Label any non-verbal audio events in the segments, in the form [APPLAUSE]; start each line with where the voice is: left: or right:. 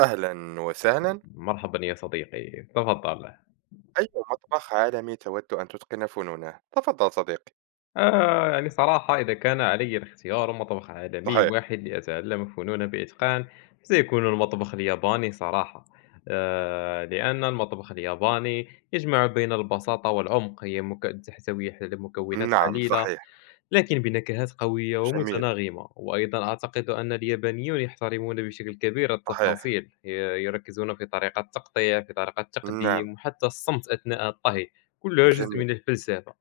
right: أهلا وسهلا.
left: مرحبًا يا صديقي، تفضل.
right: أي مطبخ عالمي تود أن تتقن فنونه؟ تفضل صديقي.
left: يعني صراحة إذا كان علي الاختيار مطبخ عالمي
right: صحيح.
left: واحد لأتعلم فنونًا بإتقان، سيكون المطبخ الياباني صراحة. لأن المطبخ الياباني يجمع بين البساطة والعمق، هي تحتوي على مكونات
right: نعم،
left: قليلة
right: صحيح.
left: لكن بنكهات قوية
right: جميل.
left: ومتناغمة وأيضا أعتقد أن اليابانيون يحترمون بشكل كبير
right: صحيح.
left: التفاصيل يركزون في طريقة التقطيع في طريقة
right: نعم.
left: التقديم وحتى الصمت أثناء الطهي كلها جزء
right: جميل.
left: من الفلسفة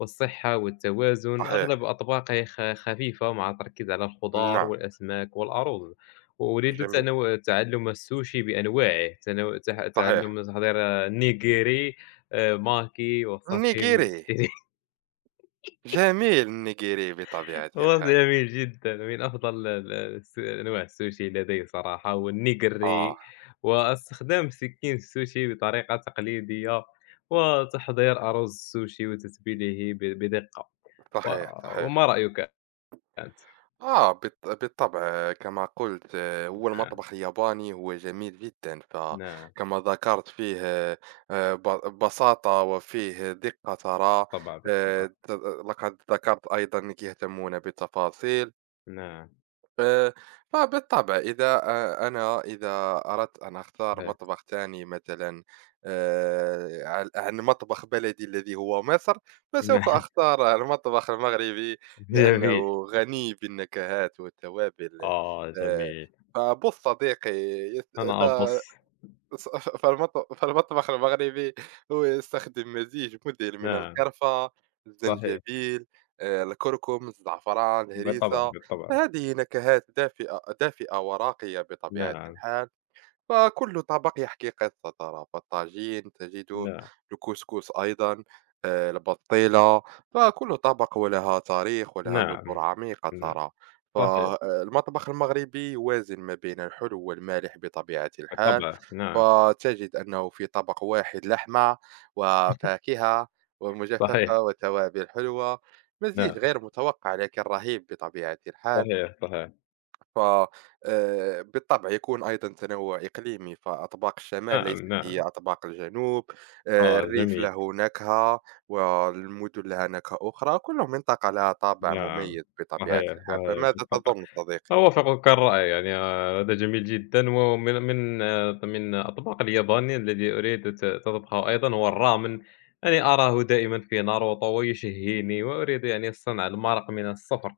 left: والصحة والتوازن أغلب
right: صحيح.
left: أطباقه خفيفة مع التركيز على الخضار
right: نعم.
left: والأسماك والأرز وأريد
right: جميل.
left: تعلم السوشي بأنواعه
right: صحيح.
left: تعلم تحضير النيجيري آه، ماكي والساشيمي
right: النيجيري.
left: [LAUGHS]
right: جميل، النيجيري بطبيعة
left: هو
right: الحال.
left: جميل جدًا، من أفضل ال الس أنواع السوشي لدي صراحة،
right: آه،
left: والنيجري، واستخدام سكين السوشي بطريقة تقليدية، وتحضير أرز السوشي وتتبيله بدقة، و
right: صحيح.
left: وما
right: صحيح.
left: رأيك أنت؟
right: بالطبع، كما قلت، هو
left: نعم،
right: المطبخ الياباني، هو جميل جدًا،
left: نعم،
right: فكما ذكرت فيه ب بساطة وفيه دقة ترى.
left: بالطبع، بالطبع،
right: ت لقد ذكرت أيضًا كيهتمون بالتفاصيل.
left: نعم،
right: آآ، فبالطبع إذا أ أنا إذا أردت أن أختار
left: صحيح،
right: مطبخ تاني مثلًا، عن مطبخ بلدي الذي هو مصر، فسوف
left: نعم،
right: أختار المطبخ المغربي
left: [LAUGHS] جميل،
right: لأنه غني بالنكهات والتوابل.
left: آه
right: آآ،
left: جميل،
right: فبُص صديقي. يس. ف
left: أنا أبُص،
right: ص [LAUGHS] فالمطبخ المغربي هو يستخدم مزيج مذهل من
left: نعم،
right: القرفة،
left: صحيح،
right: الزنجبيل، الكركم، الزعفران،
left: بالطبع،
right: الهريسة.
left: بالطبع،
right: فهذه نكهات دافئة دافئة وراقية بطبيعة
left: نعم،
right: الحال. فكل طبق يحكي قصة ترى، فالطاجين تجده،
left: نعم،
right: الكسكس أيضا، البطيلة، فكل طبق ولها تاريخ ولها جذور
left: نعم،
right: عميقة
left: نعم،
right: ترى.
left: صحيح،
right: فالمطبخ المغربي يوازن ما بين الحلو والمالح بطبيعة الحال.
left: بالطبع، نعم،
right: فتجد أنه في طبق واحد لحمة وفاكهة
left: صحيح.
right: ومجففة وتوابل حلوة،
left: نعم،
right: مزيج غير متوقع لكن رهيب بطبيعة الحال.
left: صحيح، صحيح.
right: ف بالطبع يكون أيضًا تنوع إقليمي، فأطباق الشمال
left: نعم،
right: ليست هي
left: نعم.
right: أطباق الجنوب.
left: آه،
right: الريف
left: جميل.
right: له نكهة والمدن لها نكهة أخرى، كل منطقة لها طابع
left: نعم،
right: مميز بطبيعة
left: صحيح،
right: الحال.
left: صحيح،
right: فماذا
left: بالطبع.
right: تظن صديقي؟
left: أوافقك الرأي يعني هذا جميل جدًا ومن آه، من أطباق اليابانية الذي أريد تطبخه أيضًا هو الرامن. يعني أراه دائمًا في ناروتو ويشهيني وأريد يعني صنع المرق من الصفر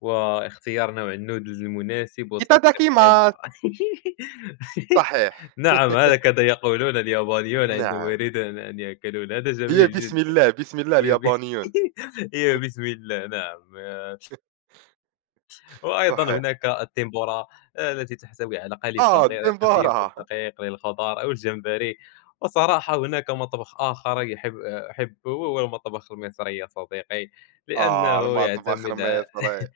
left: واختيار نوع الnoodles المناسب وتنسيق
right: إيتاداكيماس.
left: الإضاءة. [LAUGHS]
right: صحيح.
left: نعم، هكذا يقولون اليابانيون عندما
right: نعم،
left: يريدون أن يأكلون. هذا
right: هي
left: جميل
right: بسم
left: جدًا.
right: الله، بسم الله
left: هي ب
right: اليابانيون.
left: [LAUGHS] هي بسم الله نعم. آه، وأيضًا
right: صحيح.
left: هناك التِّمبورا آه، التي تحتوي على قلي
right: آه،
left: صغير خفيف
right: الدمبورا.
left: ودقيق للخضار أو الجمبري. وصراحة هناك مطبخ آخر يحب آه، أحبه وهو المطبخ المصري يا صديقي،
right: آه،
left: لأنه
right: المطبخ
left: يعتمد على
right: المصري.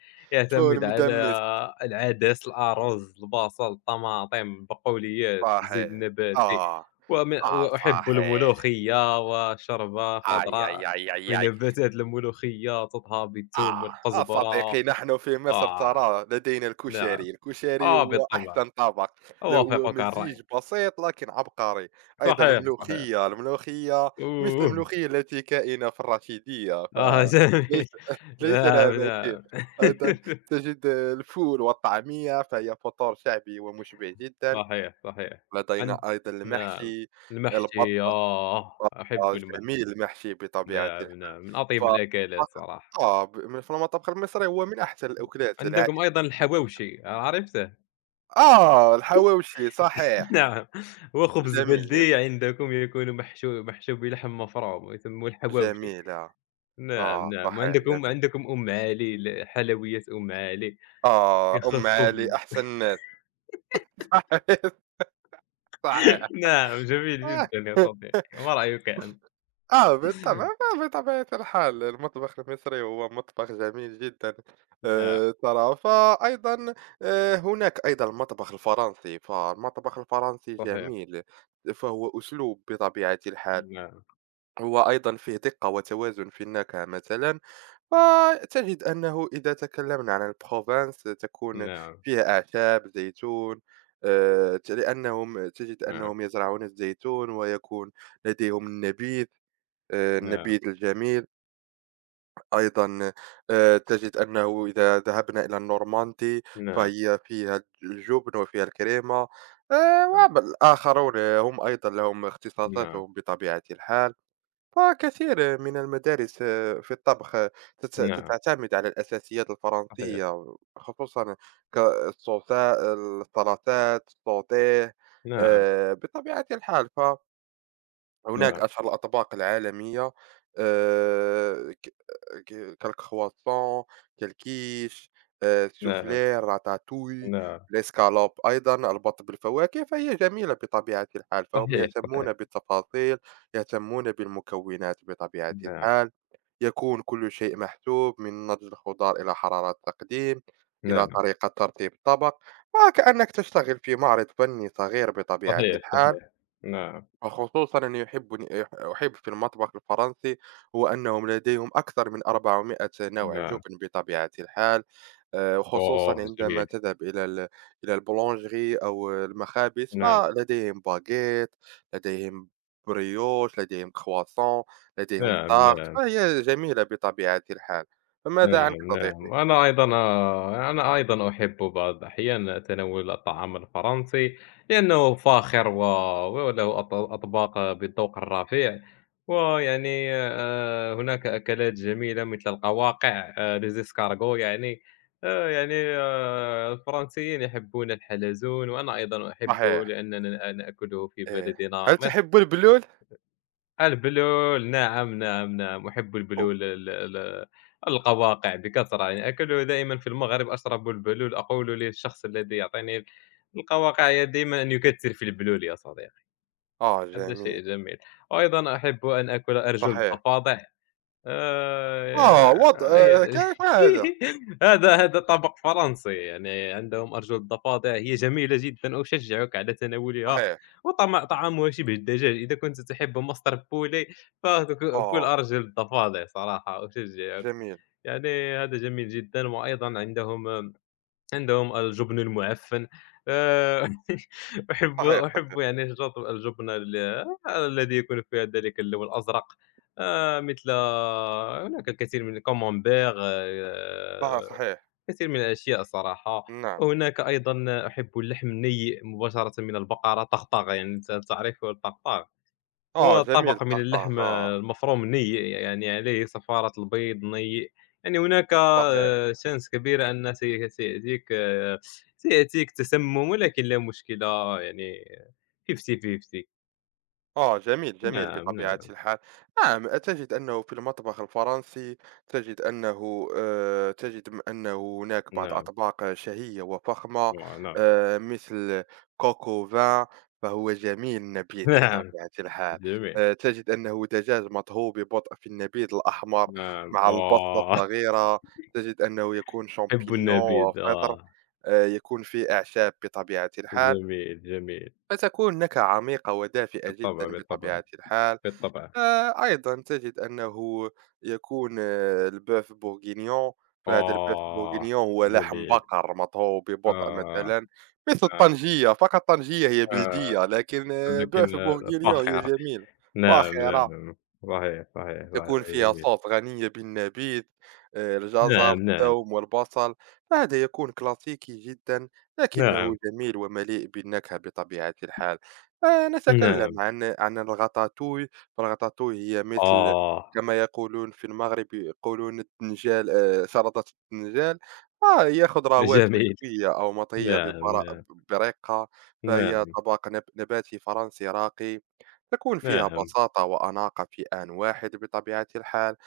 right: فول
left: يعتمد على
right: مدمس.
left: العدس، الأرز، البصل، الطماطم، البقوليات، الزيت
right: صحيح.
left: النباتي،
right: آه. آه،
left: وأحب
right: صحيح.
left: الملوخية وشوربة
right: أي،
left: خضراء
right: أي، أي،
left: من
right: أي، أي.
left: نباتات الملوخية تطهى بالثوم
right: آه. آه
left: والقزبرة.
right: صديقي، نحن في مصر
left: آه
right: ترى لدينا
left: نعم،
right: الكشري، الكشري
left: آه
right: هو
left: بالطبع،
right: أحسن طبق، هو
left: أوافقك الرأي.
right: مزيج بسيط لكن عبقري. أيضا
left: صحيح، صحيح.
right: الملوخية، مثل
left: أوه!
right: الملوخية التي كائنة في الرشيدية،
left: آه [LAUGHS]
right: فليس
left: جميل.
right: [LAUGHS] ليس لها
left: نعم،
right: مثيل.
left: نعم.
right: أيضا
left: [LAUGHS]
right: تجد الفول والطعمية، فهي فطور شعبي ومشبع جدًا.
left: صحيح، صحيح.
right: لدينا
left: عند
right: أيضا
left: نعم،
right: المحشي.
left: المحشي
right: البط
left: آه، أحب
right: آه،
left: المحشي.
right: جميل المحشي بطبيعة.
left: نعم، نعم، من
right: ف
left: أطيب الأكلات صراحة.
right: آه، ب من فالمطبخ المصري هو من أحسن الأكلات العائ.
left: عندكم أيضًا الحواوشي، عرفته؟
right: آه، الحواوشي، صحيح.
left: [LAUGHS] نعم، هو خبز
right: جميل، جميل،
left: بلدي عندكم يكون محشو بلحم مفروم ويسموه الحواوشي.
right: جميلة. آه.
left: نعم،
right: آه،
left: نعم،
right: صحيح،
left: وعندكم
right: جميل.
left: عندكم أم علي، حلويات أم علي،
right: آه، أم
left: خبز
right: علي أحسن ناس. [LAUGHS] صحيح،
left: [LAUGHS] نعم، جميل
right: صحيح.
left: جدًا يا
right: آه،
left: صديقي، ما رأيك أنت؟
right: بالطبع، بطبيعة الحال المطبخ المصري هو مطبخ جميل جدًا.
left: نعم،
right: ترى فأيضًا، هناك أيضًا المطبخ الفرنسي، فالمطبخ الفرنسي
left: صحيح،
right: جميل، فهو أسلوب بطبيعة الحال.
left: نعم،
right: هو أيضًا فيه دقة وتوازن في النكهة مثلًا. فتجد أنه إذا تكلمنا عن الProvence تكون
left: نعم،
right: فيها أعشاب، زيتون، ت لأنهم تجد
left: نعم،
right: أنهم يزرعون الزيتون ويكون لديهم النبيذ،
left: نعم،
right: النبيذ الجميل. أيضًا تجد أنه إذا ذهبنا إلى النورماندي
left: نعم،
right: فهي فيها الجبن وفيها الكريمة. آآ،
left: نعم،
right: والآخرون هم أيضًا لهم
left: نعم،
right: اختصاصاتهم بطبيعة الحال. وكثير من المدارس في الطبخ
left: نعم،
right: تعتمد على الأساسيات
left: صحيح،
right: الفرنسية، خصوصا كالصوصات، السلطات، السوتيه.
left: نعم،
right: آه، بطبيعة الحال هناك
left: نعم،
right: أشهر الأطباق العالمية، ك ك كالcroissant، كالquiche،
left: نعم،
right: السوفلير، ratatouille،
left: نعم،
right: l'escalope أيضًا، البط بالفواكه، فهي جميلة بطبيعة الحال. فهم
left: صحيح، صحيح،
right: يهتمون بالتفاصيل، يهتمون بالمكونات بطبيعة
left: نعم.
right: الحال. يكون كل شيء محسوب من نضج الخضار إلى حرارة التقديم، إلى
left: نعم،
right: طريقة ترتيب الطبق، وكأنك تشتغل في معرض فني صغير بطبيعة
left: صحيح،
right: الحال.
left: صحيح. نعم،
right: وخصوصًا أني يحبني يح أحب في المطبخ الفرنسي هو أنهم لديهم أكثر من 400 نوع
left: نعم.
right: جبن بطبيعة الحال. وخصوصًا
left: أوه
right: عندما
left: جميل.
right: تذهب إلى البولانجري أو المخابز،
left: نعم،
right: فلديهم باغيت، لديهم بريوش، لديهم croissant، لديهم
left: نعم،
right: tart،
left: نعم،
right: فهي جميلة بطبيعة الحال. فماذا عنك
left: نعم، نعم.
right: صديقي؟
left: وأنا أيضًا أنا أيضًا أحب بعض الأحيان تناول الطعام الفرنسي لأنه فاخر وله أطباق بالذوق الرفيع، ويعني هناك أكلات جميلة مثل القواقع les escargots يعني الفرنسيين يحبون الحلزون وأنا أيضًا أحبه
right: صحيح.
left: لأننا نأكله في
right: إيه.
left: بلدنا
right: هل
left: مصر.
right: تحب البلول؟
left: البلول نعم، نعم، نعم، أحب
right: أو
left: البلول ال ال القواقع بكثرة، يعني آكله دائمًا في المغرب أشرب البلول، أقول للشخص الذي يعطيني القواقع دائمًا أن يكثّر في البلول يا صديقي،
right: آه،
left: هذا شيء
right: جميل،
left: جميل، وأيضًا أحب أن آكل أرجل
right: صحيح.
left: الضفادع.
right: آه،
left: آآ
right: وضع،
left: هي
right: آه، كيف هذا؟
left: [LAUGHS] هذا طبق فرنسي، يعني عندهم أرجل الضفادع هي جميلة جدًا، أشجعك على تناولها،
right: صحيح.
left: طعامها شبه الدجاج، إذا كنت تحب مصدر بولي فك كُل
right: آه،
left: أرجل الضفادع صراحة أشجعك،
right: جميل،
left: يعني هذا جميل جدًا، وأيضًا عندهم الجبن المُعفّن آآ [LAUGHS] أحب
right: صحيح،
left: أحب يعني شجرة الجبن آه، الذي يكون فيها ذلك اللون الأزرق مثل هناك الكثير من الكاممبير
right: صحيح، صحيح،
left: كثير من الأشياء صراحة،
right: نعم.
left: وهناك أيضًا أحب اللحم النيء مباشرةً من البقرة طغطغة يعني أنت تعرف الطغطغ؟
right: آه،
left: هو
right: جميل
left: طبق من اللحم
right: الطقطقة.
left: المفروم نيء، يعني عليه صفارة البيض نيء، يعني هناك
right: صحيح.
left: chance كبيرة أن سيأتيك آه، سيأتيك تسمم، ولكن لا مشكلة يعني fifty fifty
right: آه، جميل، جميل
left: نعم،
right: بطبيعة
left: نعم،
right: الحال. نعم، تجد أنه في المطبخ الفرنسي تجد أنه تجد م أنه هناك بعض
left: نعم،
right: الأطباق شهية وفخمة،
left: نعم، نعم،
right: مثل coq au vin، فهو جميل
left: [LAUGHS]
right: النبيذ
left: نعم،
right: بطبيعة الحال.
left: جميل،
right: تجد أنه دجاج مطهو ببطء في النبيذ الأحمر
left: نعم،
right: مع البصلة
left: آه، [LAUGHS]
right: الصغيرة، تجد أنه يكون
left: أحب
right: champignon
left: النبيذ،
right: وفطر،
left: آه،
right: يكون فيه أعشاب بطبيعة الحال.
left: جميل، جميل،
right: فتكون نكهة عميقة ودافئة
left: بالطبع،
right: جدًا
left: بالطبع،
right: بطبيعة الحال.
left: بالطبع،
right: أيضًا تجد أنه يكون آه، البوف bourguignon. فهذا البوف
left: آه،
right: bourguignon هو لحم
left: جميل،
right: بقر مطهو ببطء
left: آه،
right: مثلًا، مثل
left: آه،
right: الطنجية، فقط طنجية هي
left: آه،
right: بلدية لكن آه، بوف
left: لكن آه،
right: bourguignon هي
left: فاخر.
right: جميلة،
left: نعم، نعم،
right: فاخرة.
left: نعم. صحيح، صحيح، صحيح،
right: تكون فيها
left: جميل.
right: صوص غنية بالنبيذ، الجزر،
left: نعم، نعم،
right: الثوم والبصل، فهذا يكون كلاسيكي جدًا لكنه
left: نعم،
right: جميل ومليء بالنكهة بطبيعة الحال.
left: نعم،
right: نتكلم عن الغاتاتوي، فالغاتاتوي هي مثل
left: آه،
right: كما يقولون في المغرب، يقولون الدنجال، سلطة الدنجال. آه، هي خضروات
left: جميل،
right: مشوية أو مطهية
left: نعم، نعم،
right: برقة، فهي
left: نعم،
right: طبق نباتي فرنسي راقي. تكون فيها
left: نعم،
right: بساطة وأناقة في آن واحد بطبيعة الحال.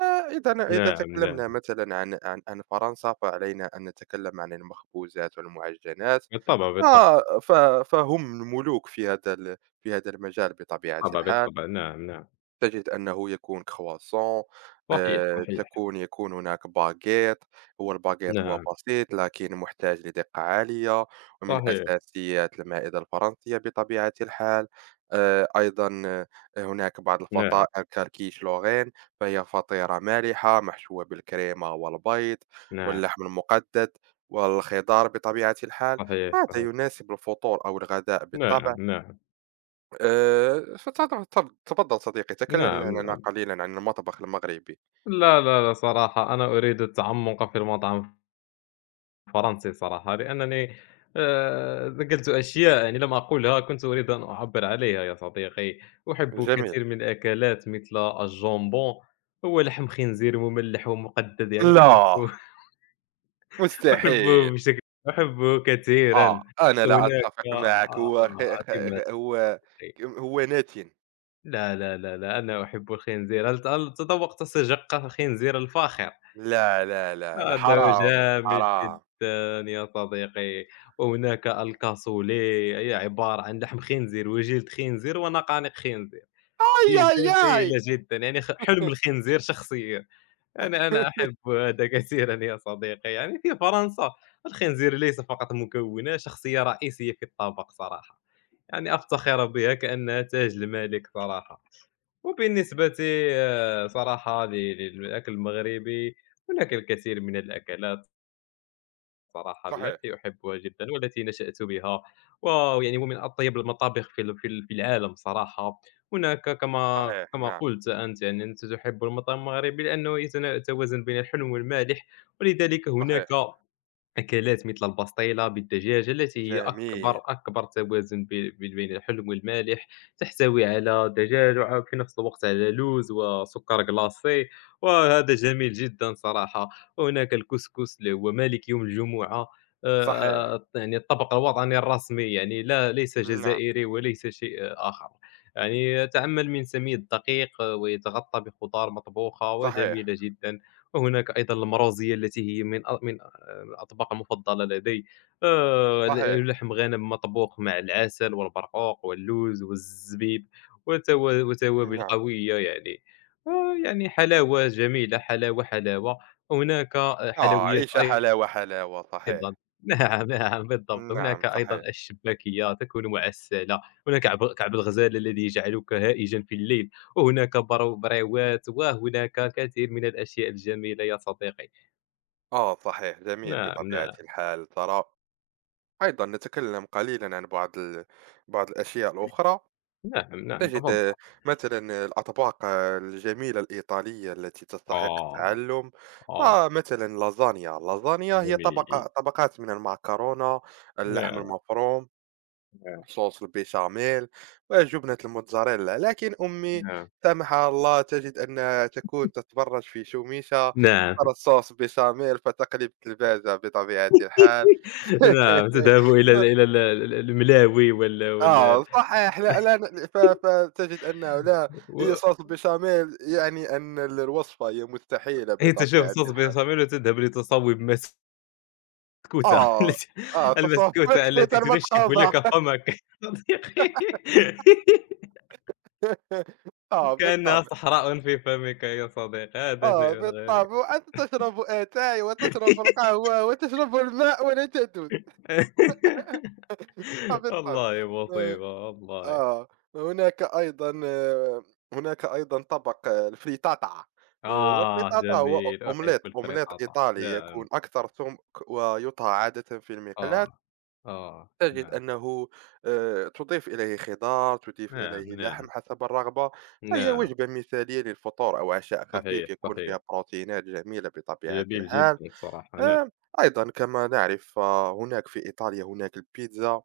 right: آه، إذا
left: نعم، نعم،
right: تكلمنا مثلا عن فرنسا فعلينا أن نتكلم عن المخبوزات والمعجنات.
left: بالطبع، بالطبع،
right: آه، ف- فهم الملوك في في هذا المجال بطبيعة
left: بالطبع،
right: الحال.
left: بالطبع، نعم، نعم،
right: تجد أنه يكون croissant،
left: صحيح، صحيح،
right: تكون يكون هناك باغيت. هو الباغيت هو
left: نعم،
right: بسيط لكن محتاج لدقة عالية، ومن
left: صحيح،
right: أساسيات المائدة الفرنسية بطبيعة الحال. أيضًا هناك بعض
left: نعم،
right: الفطائر كالquiche lorraine، فهي فطيرة مالحة محشوة بالكريمة والبيض
left: نعم،
right: واللحم المقدد والخضار بطبيعة الحال.
left: صحيح،
right: هذا
left: صحيح،
right: يناسب الفطور أو الغداء
left: نعم،
right: بالطبع.
left: نعم،
right: فتفضل تفضل صديقي، تكلم
left: نعم،
right: لنا
left: نعم،
right: قليلًا عن المطبخ المغربي.
left: لا، لا، لا، صراحة أنا أريد التعمق في المطعم. فرنسي صراحة، لأنني ذكرت أشياء يعني لم أقولها كنت أريد أن أعبّر عليها يا صديقي، أحب
right: جميل.
left: كثير من الأكلات مثل الجمبون، هو لحم خنزير مملّح ومُقدّد يعني
right: لا،
left: أحبه [LAUGHS] أحبه
right: مستحيل.
left: بشكل أحبه كثيرًا،
right: آه، أنا لا
left: هناك
right: أتفق
left: آه
right: معك، هو خ خ
left: عجيب يا
right: خ هو
left: أخي.
right: هو ناتن.
left: لا، لا، لا، لا، أنا أحب الخنزير، هل تذوّقت سجق الخنزير الفاخر؟
right: لا، لا، لا، لا،
left: هذا
right: حرام،
left: جامد
right: حرام.
left: جدًا يا صديقي، وهناك الكاسولي هي عبارة عن لحم خنزير وجلد خنزير ونقانق خنزير، هي
right: آي، آي، آي.
left: جميلة جدًا يعني حلم الخنزير شخصيًا، أنا أحب
right: [LAUGHS]
left: هذا كثيرًا يا صديقي، يعني في فرنسا الخنزير ليس فقط مكونة شخصية رئيسية في الطبق صراحة، يعني أفتخر بها كأنها تاج الملك صراحة، وبالنسبة آه، صراحة للأكل المغربي هناك الكثير من الأكلات. صراحة
right: صحيح،
left: التي أحبها جدًا والتي نشأت بها، ويعني هو من أطيب المطابخ في ال في ال في العالم صراحة. هناك كما
right: صحيح،
left: كما
right: نعم،
left: قلت أنت يعني أنت تحب المطعم المغربي لأنه يتوازن بين الحلو والمالح، ولذلك هناك
right: صحيح،
left: أكلات مثل البسطيلة بالدجاجة التي هي
right: جميل،
left: أكبر توازن بين الحلم والمالح تحتوي على دجاج وفي نفس الوقت على لوز وسكر جلاسي وهذا جميل جدا صراحة وهناك الكسكس اللي هو مالك يوم الجمعة
right: صحيح،
left: آه، يعني الطبق الوطني الرسمي يعني لا ليس
right: نعم،
left: جزائري وليس شيء آخر يعني يتعمل من سميد الدقيق ويتغطى بخضار مطبوخة
right: صحيح،
left: وجميلة جدا وهناك أيضا المروزية التي هي من الأطباق المفضلة لدي ال
right: صحيح،
left: لحم غنم مطبوخ مع العسل والبرقوق واللوز والزبيب وتوابل
right: نعم.
left: قوية يعني يعني حلاوة جميلة، حلاوة، حلاوة. هناك
right: آه،
left: حلويات
right: عيشها حلاوة،
left: أيضًا
right: حلاوة، صحيح،
left: [LAUGHS] نعم، نعم بالضبط. هناك
right: نعم،
left: أيضًا
right: صحيح.
left: الشباكية تكون معسّلة، هناك كعب الغزال الذي يجعلك هائجًا في الليل، وهناك بريوات، وهناك الكثير من الأشياء الجميلة يا صديقي.
right: آه، صحيح، جميل
left: نعم،
right: بطبيعة
left: نعم،
right: الحال ترى. أيضًا نتكلم قليلًا عن بعض الأشياء الأخرى.
left: نعم، نعم،
right: تجد
left: تفضل.
right: مثلًا الأطباق الجميلة الإيطالية التي تستحق
left: آه،
right: التعلم.
left: آه،
right: فمثلًا لازانيا، اللازانيا هي
left: جميل.
right: طبق طبقات من المعكرونة، اللحم
left: نعم،
right: المفروم،
left: نعم،
right: صوص البيشاميل وجبنة الموتزاريلا. لكن أمي
left: نعم،
right: سامحها الله تجد أنها تكون تتبرج في شوميشة،
left: نعم،
right: ترى الصوص بيشاميل فتقلب الثلاجة بطبيعة الحال.
left: نعم، تذهب إلى ال إلى ال
right: [LAUGHS]
left: ال الملاوي وال وال
right: آه، صحيح، لا، لا، فتجد أنه لا، هي
left: و
right: صوص البيشاميل. يعني أن الوصفة هي مستحيلة
left: حيث تشوف
right: بطبيعة
left: صوص
right: الحال.
left: بشاميل وتذهب لتصوّب مسكوتة [LAUGHS]
right: آه
left: التي
right: تصور
left: المسكوتة التي
right: تويتر
left: تنشّف
right: متقاضى.
left: لك فمك [LAUGHS] صديقي [LAUGHS]
right: [LAUGHS] آه، بالطبع.
left: كأنها صحراء في فمك يا صديقي، هذا
right: آه،
left: شيء غريب.
right: بالطبع، أنت تشرب أتاي وتشرب
left: [LAUGHS]
right: القهوة وتشرب الماء ولا تدود. آه، بالطبع.
left: والله
right: آآ
left: مصيبة، والله.
right: آه هناك أيضًا هناك أيضًا طبق، الفريتاتا.
left: آه،
right: والفريتاتا هو أ
left: جميل، أحب
right: أومليت أومليت
left: الفريطاطة،
right: إيطالي، يكون
left: نعم.
right: أكثر سُمك ويُطهى عادةً في
left: آه،
right: المقلاة.
left: آه،
right: تجد
left: نعم،
right: أنه تضيف إليه خضار، تضيف
left: نعم،
right: إليه
left: نعم،
right: لحم حسب الرغبة، فهي
left: نعم،
right: وجبة مثالية للفطور أو عشاء
left: صحيح،
right: خفيف، يكون
left: صحيح،
right: فيها بروتينات جميلة بطبيعة
left: جميل
right: الحال.
left: جدًا الصراحة، نعم،
right: آآ، أيضًا كما نعرف، هناك في إيطاليا هناك البيتزا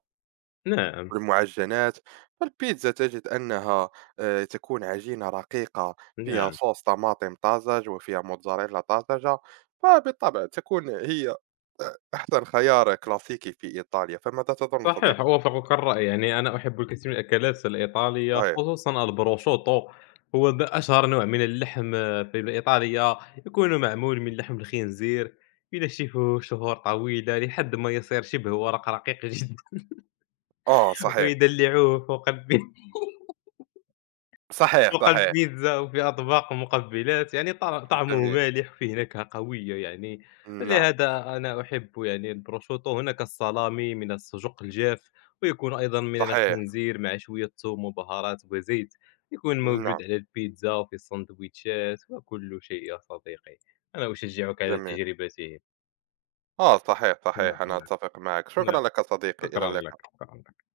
left: نعم،
right: والمعجّنات. فالبيتزا تجد أنها تكون عجينة رقيقة فيها
left: نعم،
right: صوص طماطم طازج وفيها موتزاريلا طازجة، فبالطبع تكون هي أحسن خيار كلاسيكي في إيطاليا. فماذا تظن
left: صحيح
right: صديقي؟
left: أوافقك الرأي، يعني أنا أحب الكثير من الأكلات الإيطالية
right: صحيح.
left: خصوصًا البروشوتو، هو ب أشهر نوع من اللحم آه، في الإيطالية، يكون معمول من لحم الخنزير، ينشفوه شهور طويلة لحد ما يصير شبه ورق رقيق جدًا
right: آه،
left: [LAUGHS]
right: صحيح،
left: ويدلّعوه فوق الب
right: صحيح،
left: فوق
right: صحيح،
left: البيتزا وفي أطباق ومقبّلات، يعني طعمه
right: جميل،
left: مالح وفيه نكهة قوية يعني،
right: نعم،
left: لهذا أنا أحب يعني البروشوتو. هناك الصلامي من السجق الجاف، ويكون أيضًا من
right: صحيح،
left: الخنزير مع شوية ثوم وبهارات وزيت، يكون موجود
right: نعم،
left: على البيتزا وفي السندويتشات وكل شيء يا صديقي. أنا أشجّعك على
right: جميل.
left: تجربته.
right: آه، صحيح،
left: نعم،
right: صحيح، أنا
left: نعم،
right: أتفق معك،
left: نعم.
right: شكرًا لك صديقي، إلى
left: شكرًا
right: اللقاء.
left: لك، شكرًا لك.